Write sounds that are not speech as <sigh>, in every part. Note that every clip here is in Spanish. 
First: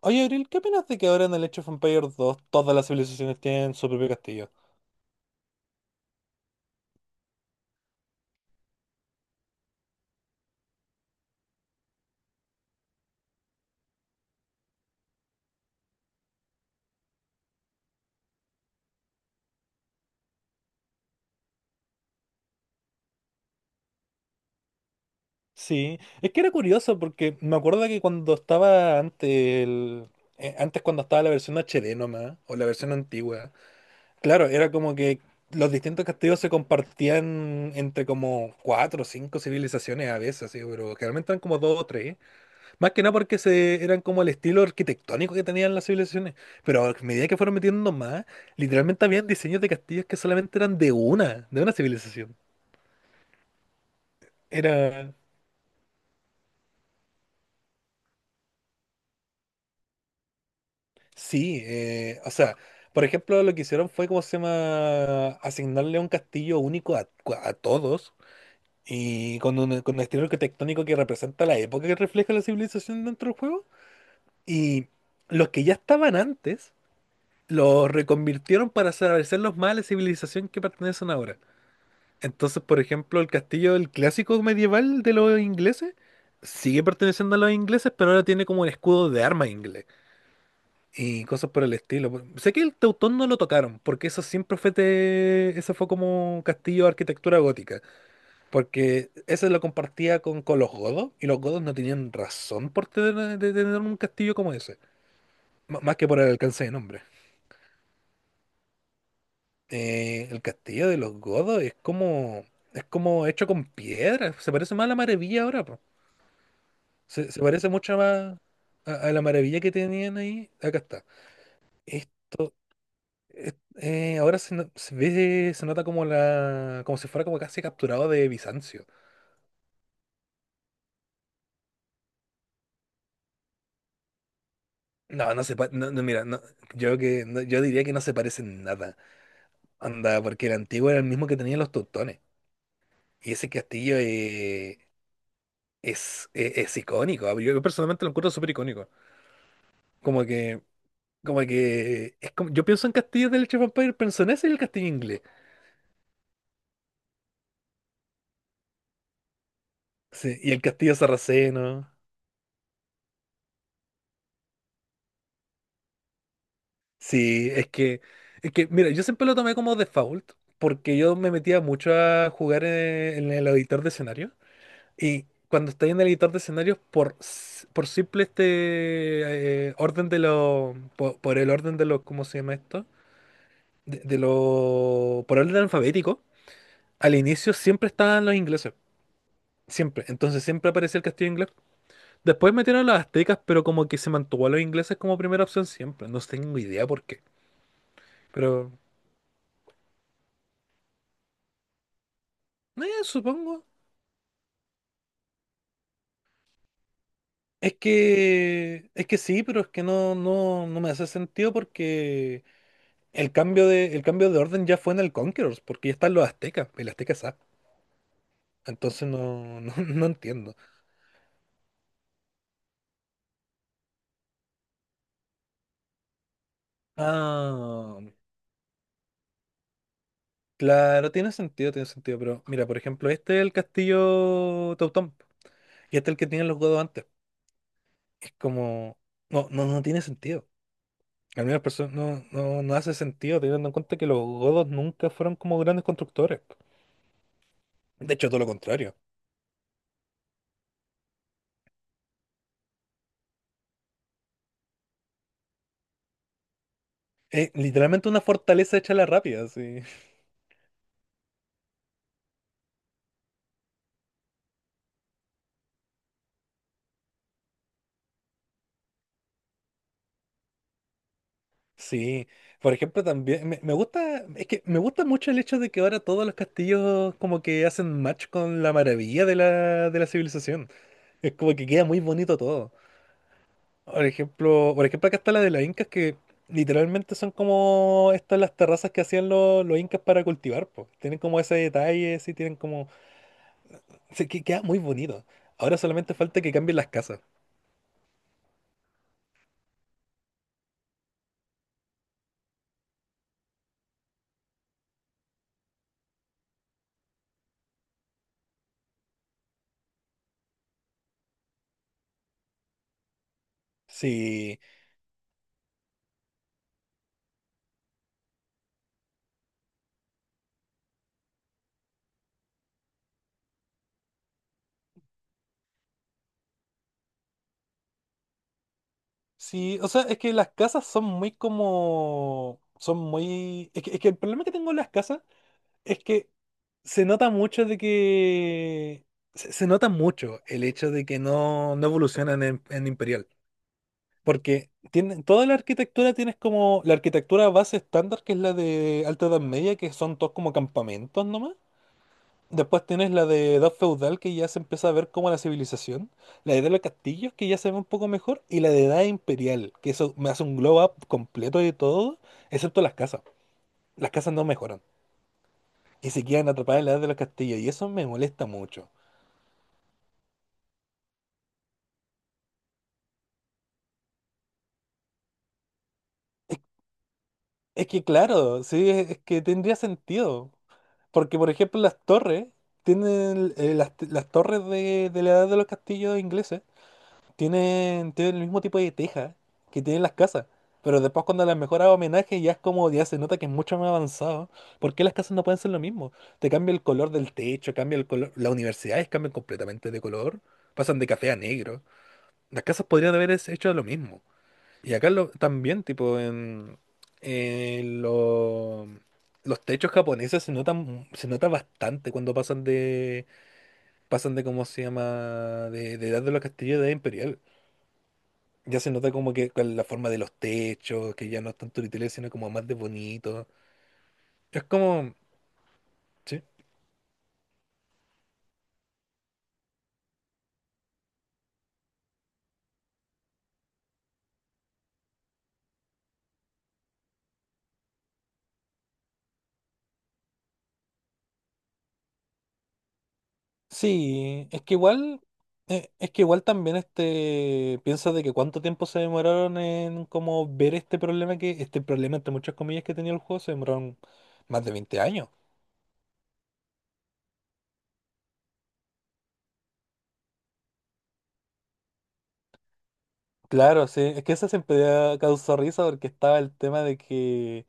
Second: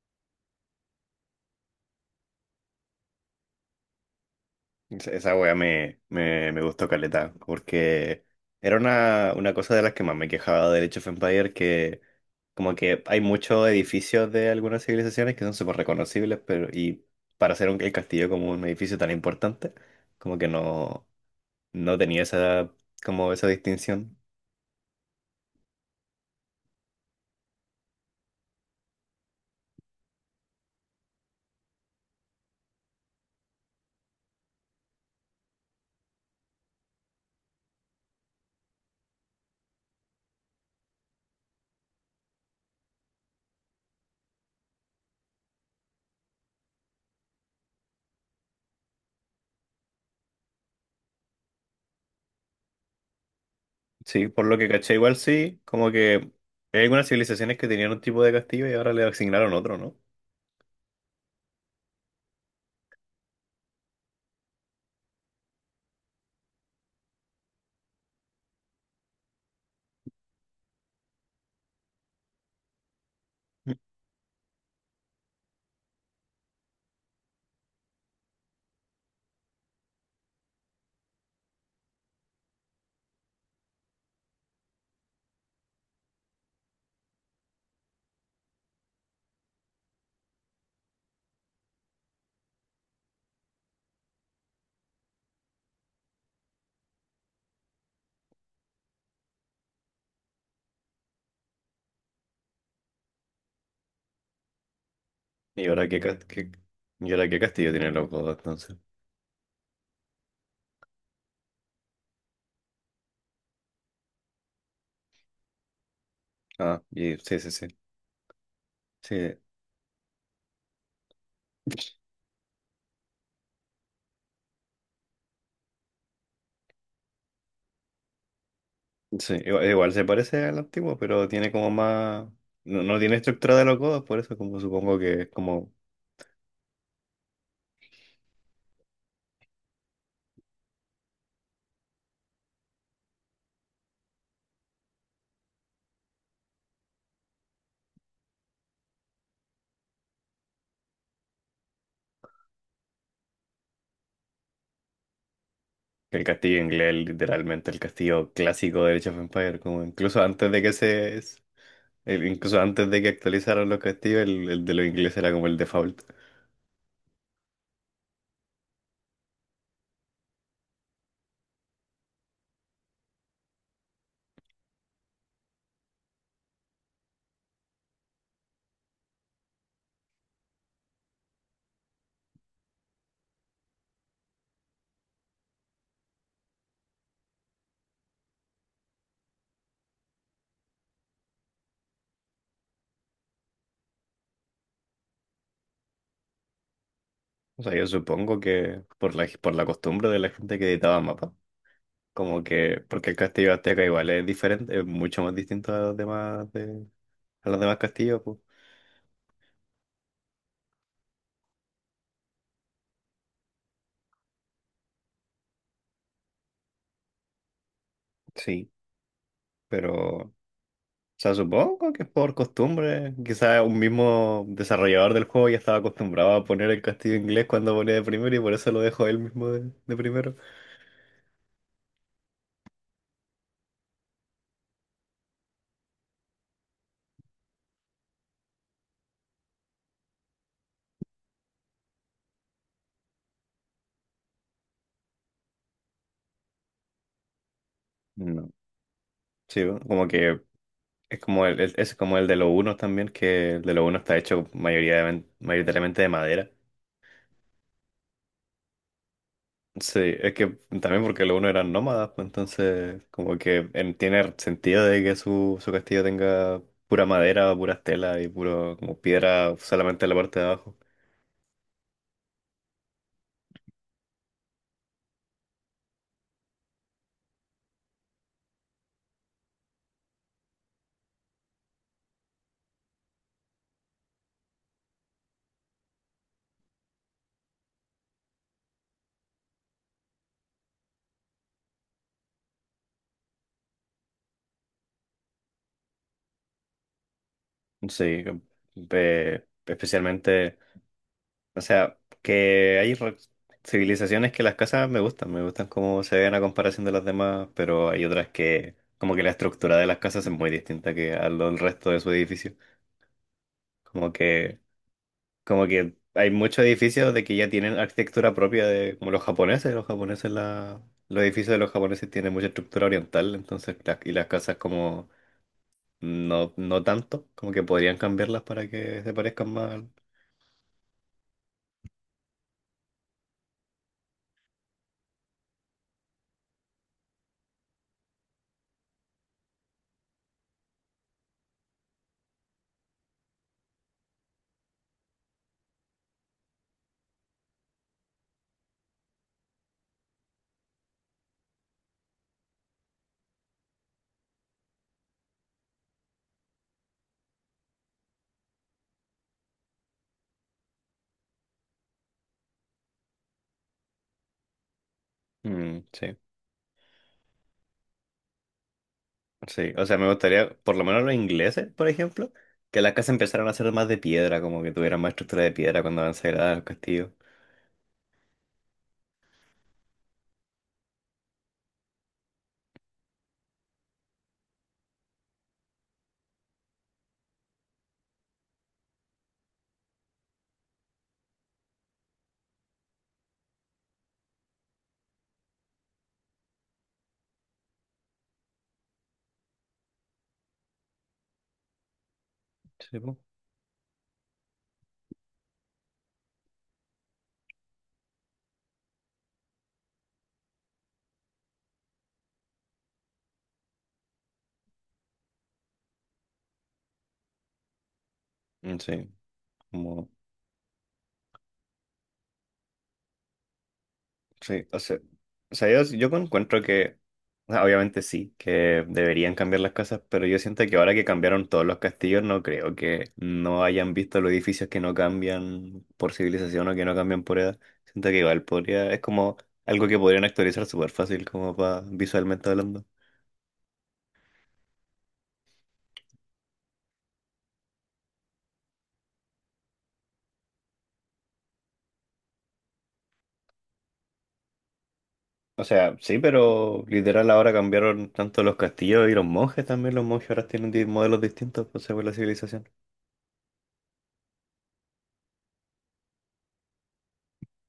Oye, Abril, ¿qué opinas de que ahora en el Age of Empires 2 todas las civilizaciones tienen su propio castillo? Esa wea me gustó caleta, porque era una cosa de las que más me quejaba del Age of Empires, que como que hay muchos edificios de algunas civilizaciones que son súper reconocibles, pero y para hacer el castillo como un edificio tan importante, como que no, no tenía esa, como esa distinción. Sí, es que era curioso porque me acuerdo que cuando estaba antes cuando estaba la versión HD nomás, o la versión antigua, claro, era como que los distintos castillos se compartían entre como cuatro o cinco civilizaciones a veces, así, pero generalmente eran como dos o tres. Más que nada porque eran como el estilo arquitectónico que tenían las civilizaciones. Pero a medida que fueron metiendo más, literalmente habían diseños de castillos que solamente eran de una civilización. Sí, por lo que caché igual Era. sí, como que hay algunas civilizaciones que tenían un tipo de castillo y ahora le asignaron otro, ¿no? Sí, o sea, por ejemplo, lo que hicieron fue, ¿cómo se llama? Asignarle un castillo único a todos y con un estilo arquitectónico que representa la época que refleja la civilización dentro del juego. Y los que ya estaban antes, los reconvirtieron para hacerlos más a la civilización que pertenecen ahora. Entonces, por ejemplo, el castillo, el clásico medieval de los ingleses, sigue perteneciendo a los ingleses, pero ahora tiene como un escudo de arma inglés y cosas por el estilo. Sé que el Teutón no lo tocaron, porque eso siempre fue eso fue como castillo de arquitectura gótica, porque ese lo compartía con los godos y los godos no tenían razón de tener un castillo como ese, ¿Y m- ahora más que por el qué... alcance de nombre. y ahora qué castillo tienen los godos entonces? El castillo de los godos es como hecho con piedra, se parece más a la maravilla ahora. Ah, y... Se, sí, se sí, sí. parece mucho más a la Sí, maravilla que tenían ahí. Acá está. Esto, es- ahora se, no- se ve, se nota como como si fuera como casi capturado de Bizancio. sí. Igual, igual se parece al antiguo, pero tiene como más. No, no tiene estructura de los godos, por eso como supongo que es No, no se pa- como no, no, mira, no, yo diría que no se parece en nada. Anda, porque el antiguo era el mismo que tenían los teutones. Y ese castillo es icónico. Yo personalmente lo encuentro súper icónico. Como que, como que yo pienso en castillos del Age of Empires, pienso en ese y el castillo inglés. que el castillo inglés, literalmente el castillo clásico de Age of Empires, como incluso Sí, antes y el de que castillo se. sarraceno. El incluso antes de que actualizaran los castillos, el de los ingleses era como el default. Sí, es que, mira, yo siempre lo tomé como default, porque yo me metía mucho a jugar en el editor de escenarios, y cuando estoy en el editor de escenarios, por simple orden de los, po- por, el orden de los, ¿cómo se llama esto? Por orden alfabético, al inicio siempre estaban los ingleses, siempre, entonces siempre aparecía el castillo inglés. Después metieron a los aztecas, pero como que se mantuvo a los ingleses como primera opción siempre, no tengo idea por qué, O sea, yo supongo pero, que por por la costumbre de la gente que editaba mapas, como que, porque el castillo supongo. azteca igual es diferente, es mucho más distinto a los demás, de... a los Es demás castillos, pues. que, es que sí, pero es que no, no, no me hace sentido porque el cambio de orden ya fue en el Conquerors, porque ya están los aztecas, el azteca es A. Sí. Entonces no, no, <laughs> Pero, no o entiendo. sea, supongo que es por costumbre. Quizás un mismo desarrollador del juego ya estaba acostumbrado a poner el castillo inglés cuando ponía Ah, de primero y por eso lo dejó él mismo de primero. claro, tiene sentido, pero mira, por ejemplo, este es el castillo Teutón y este es el que tienen los godos antes. Es como, no, no, no tiene sentido. Al menos no, no, no hace sentido teniendo en cuenta que los godos nunca fueron como grandes constructores. De hecho, todo lo No. contrario. Sí, ¿no? Como que es como es como el de los unos también, que el de los unos está hecho mayoría de... mayoritariamente de madera. Literalmente una fortaleza hecha a la rápida, sí. Sí, es que también porque los unos eran nómadas, pues entonces como que en... tiene sentido de que su castillo tenga pura madera, pura tela y puro como piedra solamente en la parte de abajo. Sí. Por ejemplo, también me gusta, es que me gusta mucho el hecho de que ahora todos los castillos como que hacen match con la maravilla de la civilización. Es como que queda muy bonito todo. Por ejemplo, acá está la de las incas que literalmente son como estas las terrazas que hacían los incas para cultivar, pues. Tienen como ese detalle, sí, Se que queda muy bonito. Ahora solamente falta que cambien las casas. Sí, especialmente, o sea, que hay re- civilizaciones que las casas me gustan cómo se ven a comparación de las demás, pero hay otras que, como que la estructura de las casas es muy distinta que al del resto de su edificio. Como Sí. que, como que hay muchos edificios de que ya tienen arquitectura propia de, como los japoneses, la, los edificios de los japoneses tienen mucha estructura oriental, entonces, las... y las casas como... No, no tanto, como que podrían cambiarlas para que se parezcan Sí, más. o sea, es que las casas son muy. Es que el problema que tengo en las casas es que se nota mucho de que. Se nota mucho el hecho de que no evolucionan en Imperial. Porque toda la arquitectura la arquitectura base estándar, que es la de Alta Edad Media, que son todos como campamentos nomás. Después tienes la de Edad Feudal, que ya se empieza a ver como la civilización. La de edad de los Castillos, que ya se ve un poco mejor. Y la de Edad Imperial, que eso me hace un glow up completo de todo, excepto las casas. Las casas no mejoran. Mm, Y sí, se quedan atrapadas en la Edad de los Castillos. Y eso me molesta mucho. sí. O sea, me gustaría, por lo menos los ingleses, por ejemplo, que las casas empezaran a ser más de piedra, como que tuvieran más estructura de piedra cuando avanzara Es, al castillo. es que, claro, sí, es que tendría sentido. Porque, por ejemplo, las torres, tienen las torres de la Edad de los Castillos ingleses. Tienen el mismo tipo de teja que tienen las casas. Pero después cuando las mejoras homenaje ya es como, ya se nota que es mucho más avanzado. ¿Por qué las casas no pueden ser lo mismo? Te cambia el color del techo, cambia el color. Las universidades cambian completamente de color. Pasan de café a negro. Las casas Sí, podrían po. haber hecho lo mismo. Y acá también, tipo, en lo- los techos japoneses se nota bastante cuando pasan de, ¿cómo se llama? De edad de los castillos de edad imperial. Mm, Ya se sí, nota como que con la como, forma de los techos, que ya no es tanto literal, sino como más de bonito. Es sí, como, o sea, yo sí. encuentro que, o sea, obviamente sí, que deberían cambiar las casas, pero yo siento que ahora que cambiaron todos los castillos, no creo que no hayan visto los edificios que no cambian por civilización o que no cambian por edad. Siento que igual podría, es como algo que podrían actualizar súper fácil, como para visualmente hablando. Sí, es que igual también este piensa de que cuánto tiempo se demoraron en como ver este problema entre muchas comillas que tenía el juego, se demoraron más de 20 años. O sea, sí, pero literal ahora cambiaron tanto los castillos y los monjes también. Los monjes ahora tienen di- modelos distintos pues, según la civilización. Claro, sí, es que eso siempre causó risa porque estaba el tema de que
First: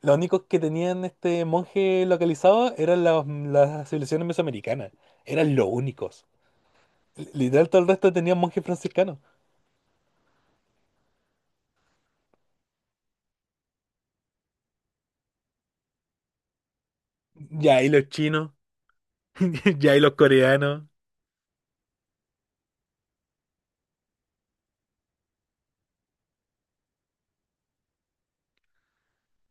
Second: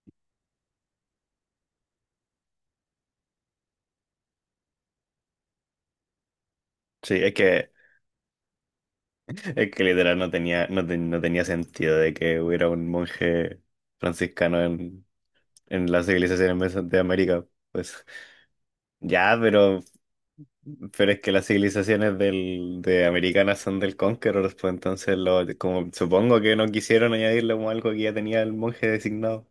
los únicos que tenían este monje localizado eran las civilizaciones mesoamericanas, eran los únicos. Sí, Li- Literal, todo el resto tenían monjes franciscanos. es que literal no tenía, no, te- no tenía sentido de que hubiera un monje franciscano en las civilizaciones meso- de América. Ya, y Pues los chinos, ya, <laughs> ya, y los coreanos. pero es que las civilizaciones de americanas son del Conqueror, pues entonces lo, como, supongo que no quisieron añadirle como algo que ya tenía el monje designado.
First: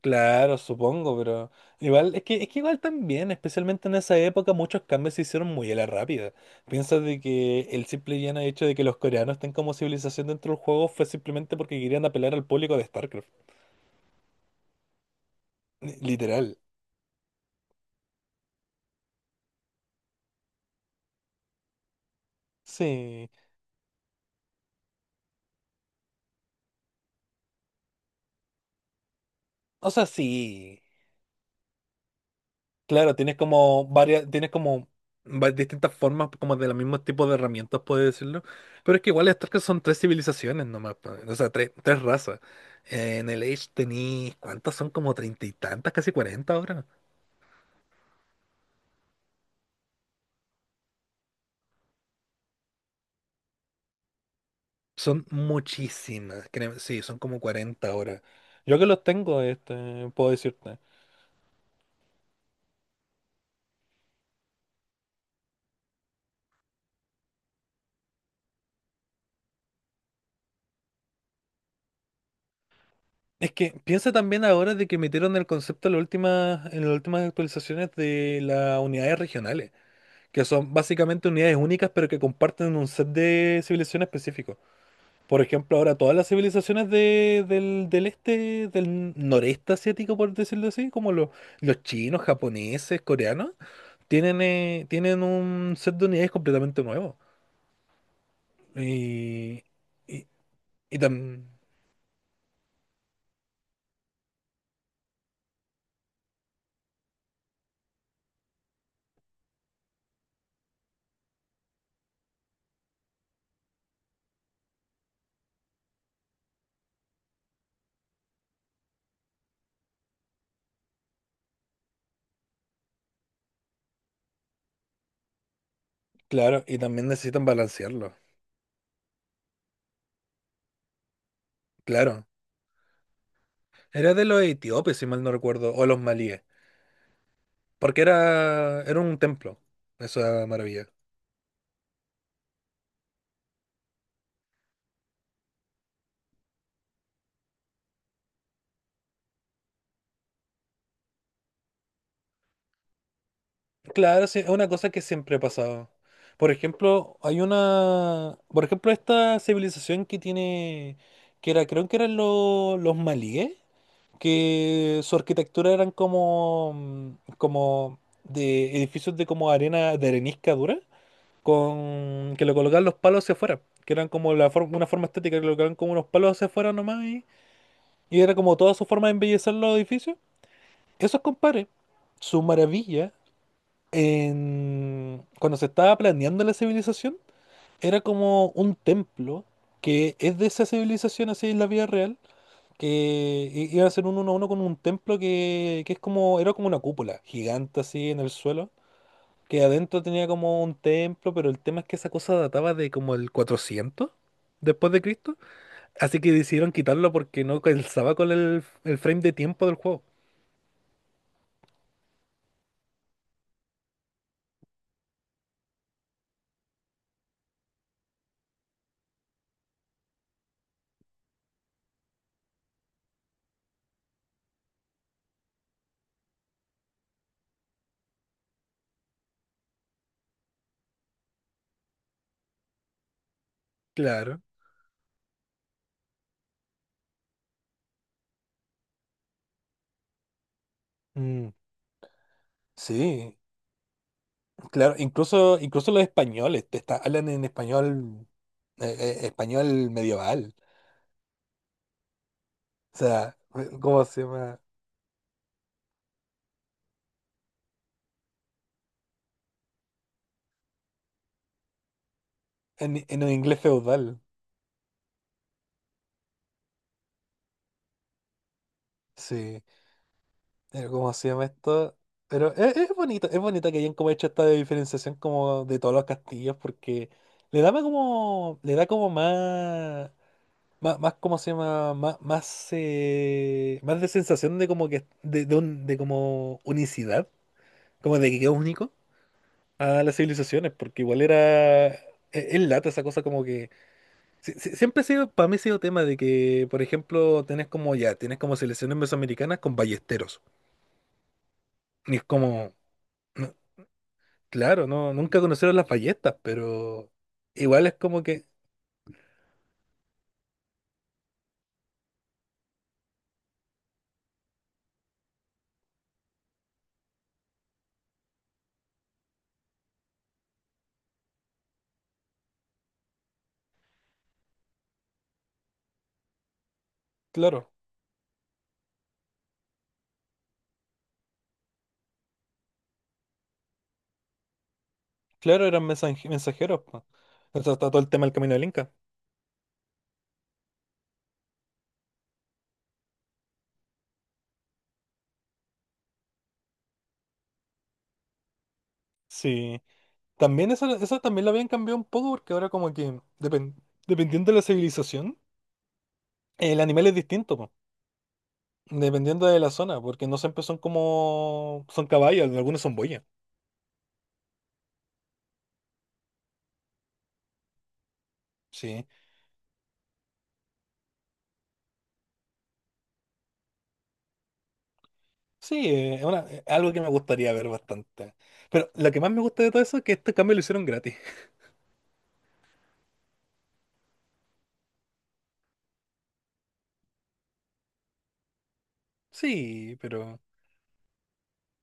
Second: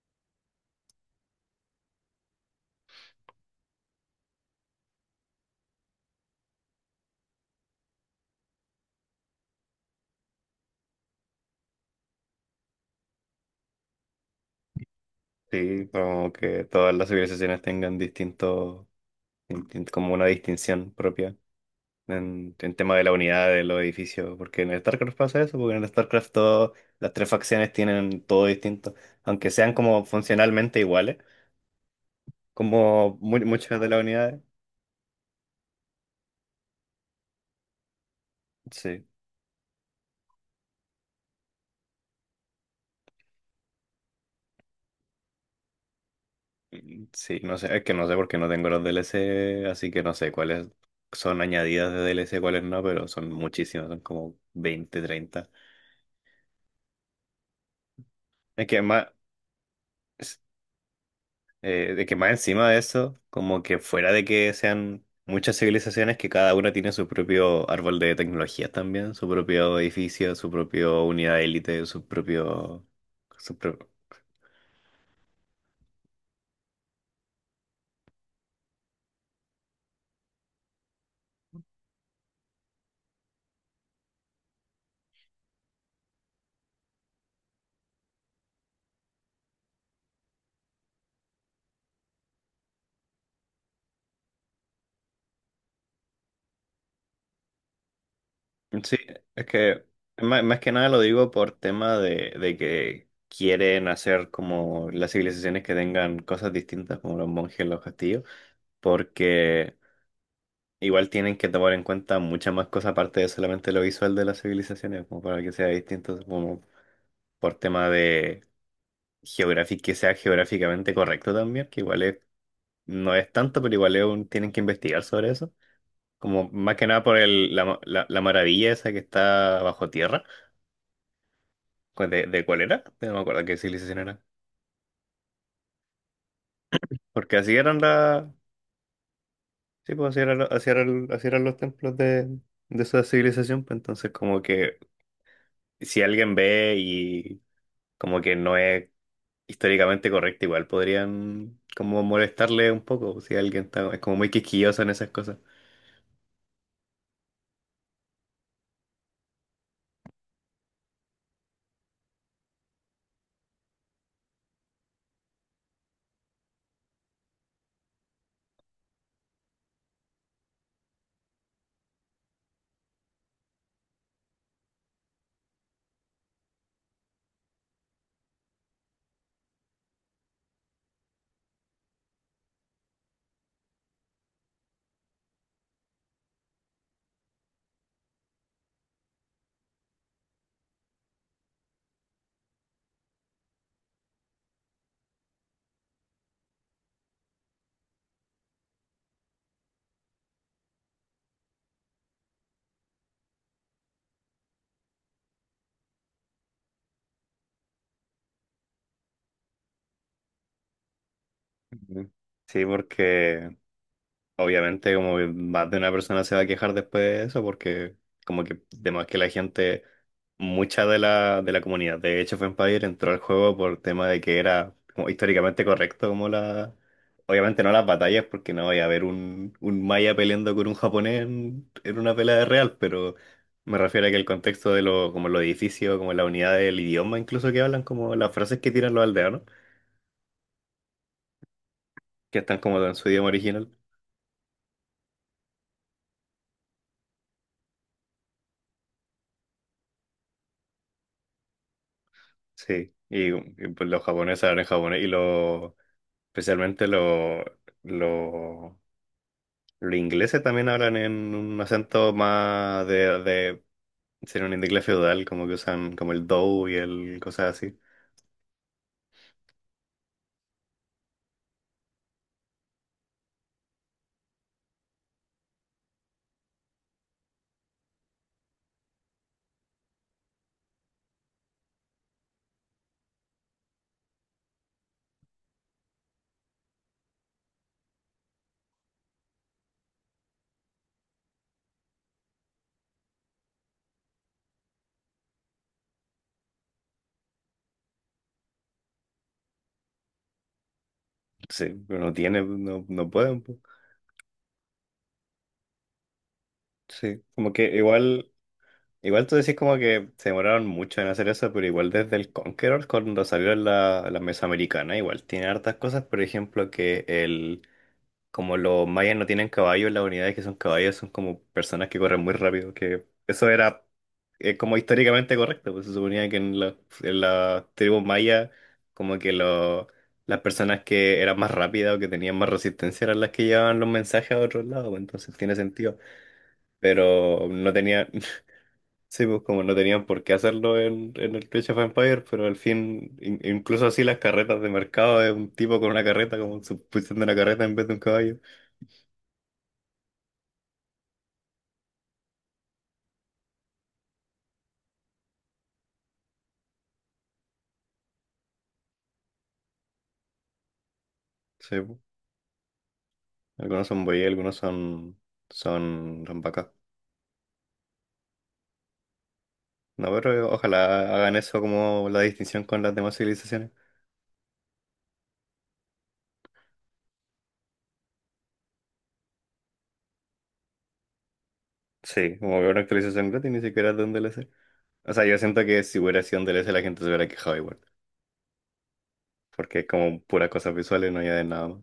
Claro, supongo, pero igual, es que igual también, especialmente en esa época, muchos cambios se hicieron muy a la rápida. Piensa de que el simple y llano hecho de que los coreanos estén como civilización dentro del juego fue simplemente porque querían apelar al público de StarCraft. Sí, Li- como Literal. que todas las civilizaciones tengan distinto, distin- como una distinción propia en tema de la Sí. unidad de los edificios, porque en el StarCraft pasa eso, porque en el StarCraft todas las tres facciones tienen todo distinto, aunque sean O como sea, funcionalmente sí. iguales, Claro, como tienes mu- muchas como de las varias, unidades. Distintas formas como de los mismos tipos de herramientas, puedes decirlo. Pero es Sí, que igual estas que son tres civilizaciones nomás, pa, o sea, tres, razas. En el Age tenéis, ¿cuántas son? Como 30 y tantas, casi 40 ahora. sí, no sé, es que no sé porque no tengo los DLC, así que no sé cuáles son añadidas de DLC, cuáles no, pero son muchísimas, son como veinte Son treinta muchísimas, créeme, sí, son como 40 ahora. Es Yo que que los más... tengo, este, puedo decirte. De que más encima de eso, como que fuera de que sean muchas civilizaciones que cada una tiene su propio árbol de tecnologías también, su propio edificio, su propio unidad élite, su propio... Es su que pro- piensa también ahora de que metieron el concepto en las últimas actualizaciones de las unidades regionales, que son básicamente unidades únicas, pero que comparten un set de civilizaciones específicos. Por ejemplo, ahora todas las civilizaciones del este, del noreste asiático, por decirlo así, como los chinos, japoneses, coreanos, tienen un set de unidades completamente nuevo. Sí, es Y, que y, más, más que nada y lo digo tam- por tema de que quieren hacer como las civilizaciones que tengan cosas distintas, como los monjes, los castillos, porque... Igual tienen que tomar en cuenta muchas más cosas aparte de solamente lo visual de las civilizaciones, como para que sea distinto, como por tema de geográfico, que sea geográficamente correcto también, que igual es... no es tanto, pero igual es un... tienen que investigar sobre eso. Como claro, más y que nada también por necesitan el, la- balancearlo. la maravilla esa que está bajo tierra. ¿Cu- Claro. de cuál era? No me acuerdo qué civilización Era era. de los etíopes, si mal no recuerdo, o los malíes, Porque así eran porque la, era un templo, sí, pues así era esa lo- así era maravilla. el- así eran los templos de esa civilización. Pues entonces como que si alguien ve y como que no es históricamente correcta, igual podrían como molestarle un poco si alguien está, es como Claro, muy sí, es una quisquilloso en cosa que esas siempre cosas. ha pasado. Por ejemplo, hay una, por ejemplo, esta civilización que era, creo que eran los malíes, que su arquitectura eran como de edificios de como arena, de arenisca dura, con que le colocaban los palos hacia afuera, que eran como una forma estética, que le colocaban como unos palos hacia afuera nomás y era como toda su forma de embellecer los edificios. Esos compadres, su maravilla cuando se estaba planeando la civilización, era como un templo que es de esa civilización así en la vida real, que iba a ser un uno a uno con un templo que era como una cúpula gigante así en el suelo, que adentro tenía como un templo, pero el tema es que esa cosa databa de como el 400 después de Cristo, así que decidieron quitarlo porque no calzaba con el frame de tiempo del juego. Ujú. Sí, porque obviamente, como que más de una persona se va a quejar después de eso, porque como que además que la gente, mucha de la comunidad de Age of Empires entró al juego por tema de que era como históricamente correcto, como la... Obviamente no las batallas, porque no voy a haber un maya peleando con un japonés en una pelea de real, pero me refiero a que el Claro. contexto de lo, como los edificios, como la unidad del idioma incluso que hablan, como las frases que tiran los aldeanos, Mm, que están como en su idioma sí. original. Claro, incluso los españoles te hablan en español, eh, español medieval. Sí, O sea, y, pues, los ¿cómo se japoneses llama? hablan japonés y los, especialmente los, los ingleses también hablan en un acento más En, en un inglés de feudal. ser un inglés feudal, como que usan como el do y el cosas así. Sí, pero ¿cómo se llama esto? Pero es bonito que hayan como hecho esta diferenciación como de todos los castillos porque le da como más, más, más ¿cómo se llama? Más, más, más de sensación de como que, de un- de como unicidad, como de que es único, a las civilizaciones, porque igual era... e- Es lata esa cosa como que. Siempre ha sido, para mí ha sido tema de que, por ejemplo, tenés como ya, tienes como selecciones mesoamericanas con ballesteros. Sí, pero no Y es tiene, como, no, no pueden. no, Po. claro, no, nunca conocieron las ballestas, pero Sí, como que igual es como igual, que, igual tú decís como que se demoraron mucho en hacer eso, pero igual desde el Conqueror, cuando salió en la, la Mesoamericana, igual tiene hartas cosas, por ejemplo, que el... Como los mayas no tienen caballos, las unidades que son caballos son como personas que corren muy rápido, que eso era como históricamente correcto, pues se suponía que en la claro, tribu maya como que lo- las personas que eran más rápidas o que tenían más resistencia eran las que llevaban los mensajes a otros lados, pues, entonces tiene claro, eran sentido, mensajeros. Po. pero O no sea, está todo tenían, el tema del <laughs> camino del Inca. sí, pues como no tenían por qué hacerlo en el Clash of Empires, pero al fin, in- incluso así las carretas de mercado de un tipo con una carreta, como sustituyendo una carreta en vez de un caballo. Sí. También eso también lo habían cambiado un poco porque ahora como que, depen- dependiendo de la civilización, el animal es distinto. Dependiendo de la zona, porque no siempre son Sí, como... pues. Son caballos, algunos son boyas. Algunos son buey, algunos son, son, son... Sí. No, pero ojalá hagan eso como la distinción con las demás civilizaciones. Sí, es una- es algo que me gustaría ver bastante. Pero lo que más me gusta de todo eso es que este cambio lo hicieron gratis. <laughs> Sí, como que una actualización gratis ni siquiera es de un DLC. O sea, yo siento que si hubiera sido un DLC la gente se hubiera quejado igual. Porque es Sí, como pero... puras cosas visuales, no añaden nada más.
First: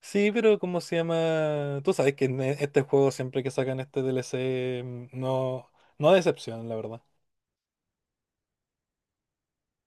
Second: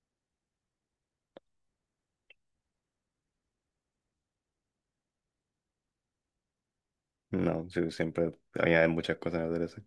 Sí, pero ¿cómo se llama? Tú sabes que en este juego siempre que sacan este DLC mm, no, no decepcionan, la verdad. No, sí, siempre añaden muchas cosas en el DLC.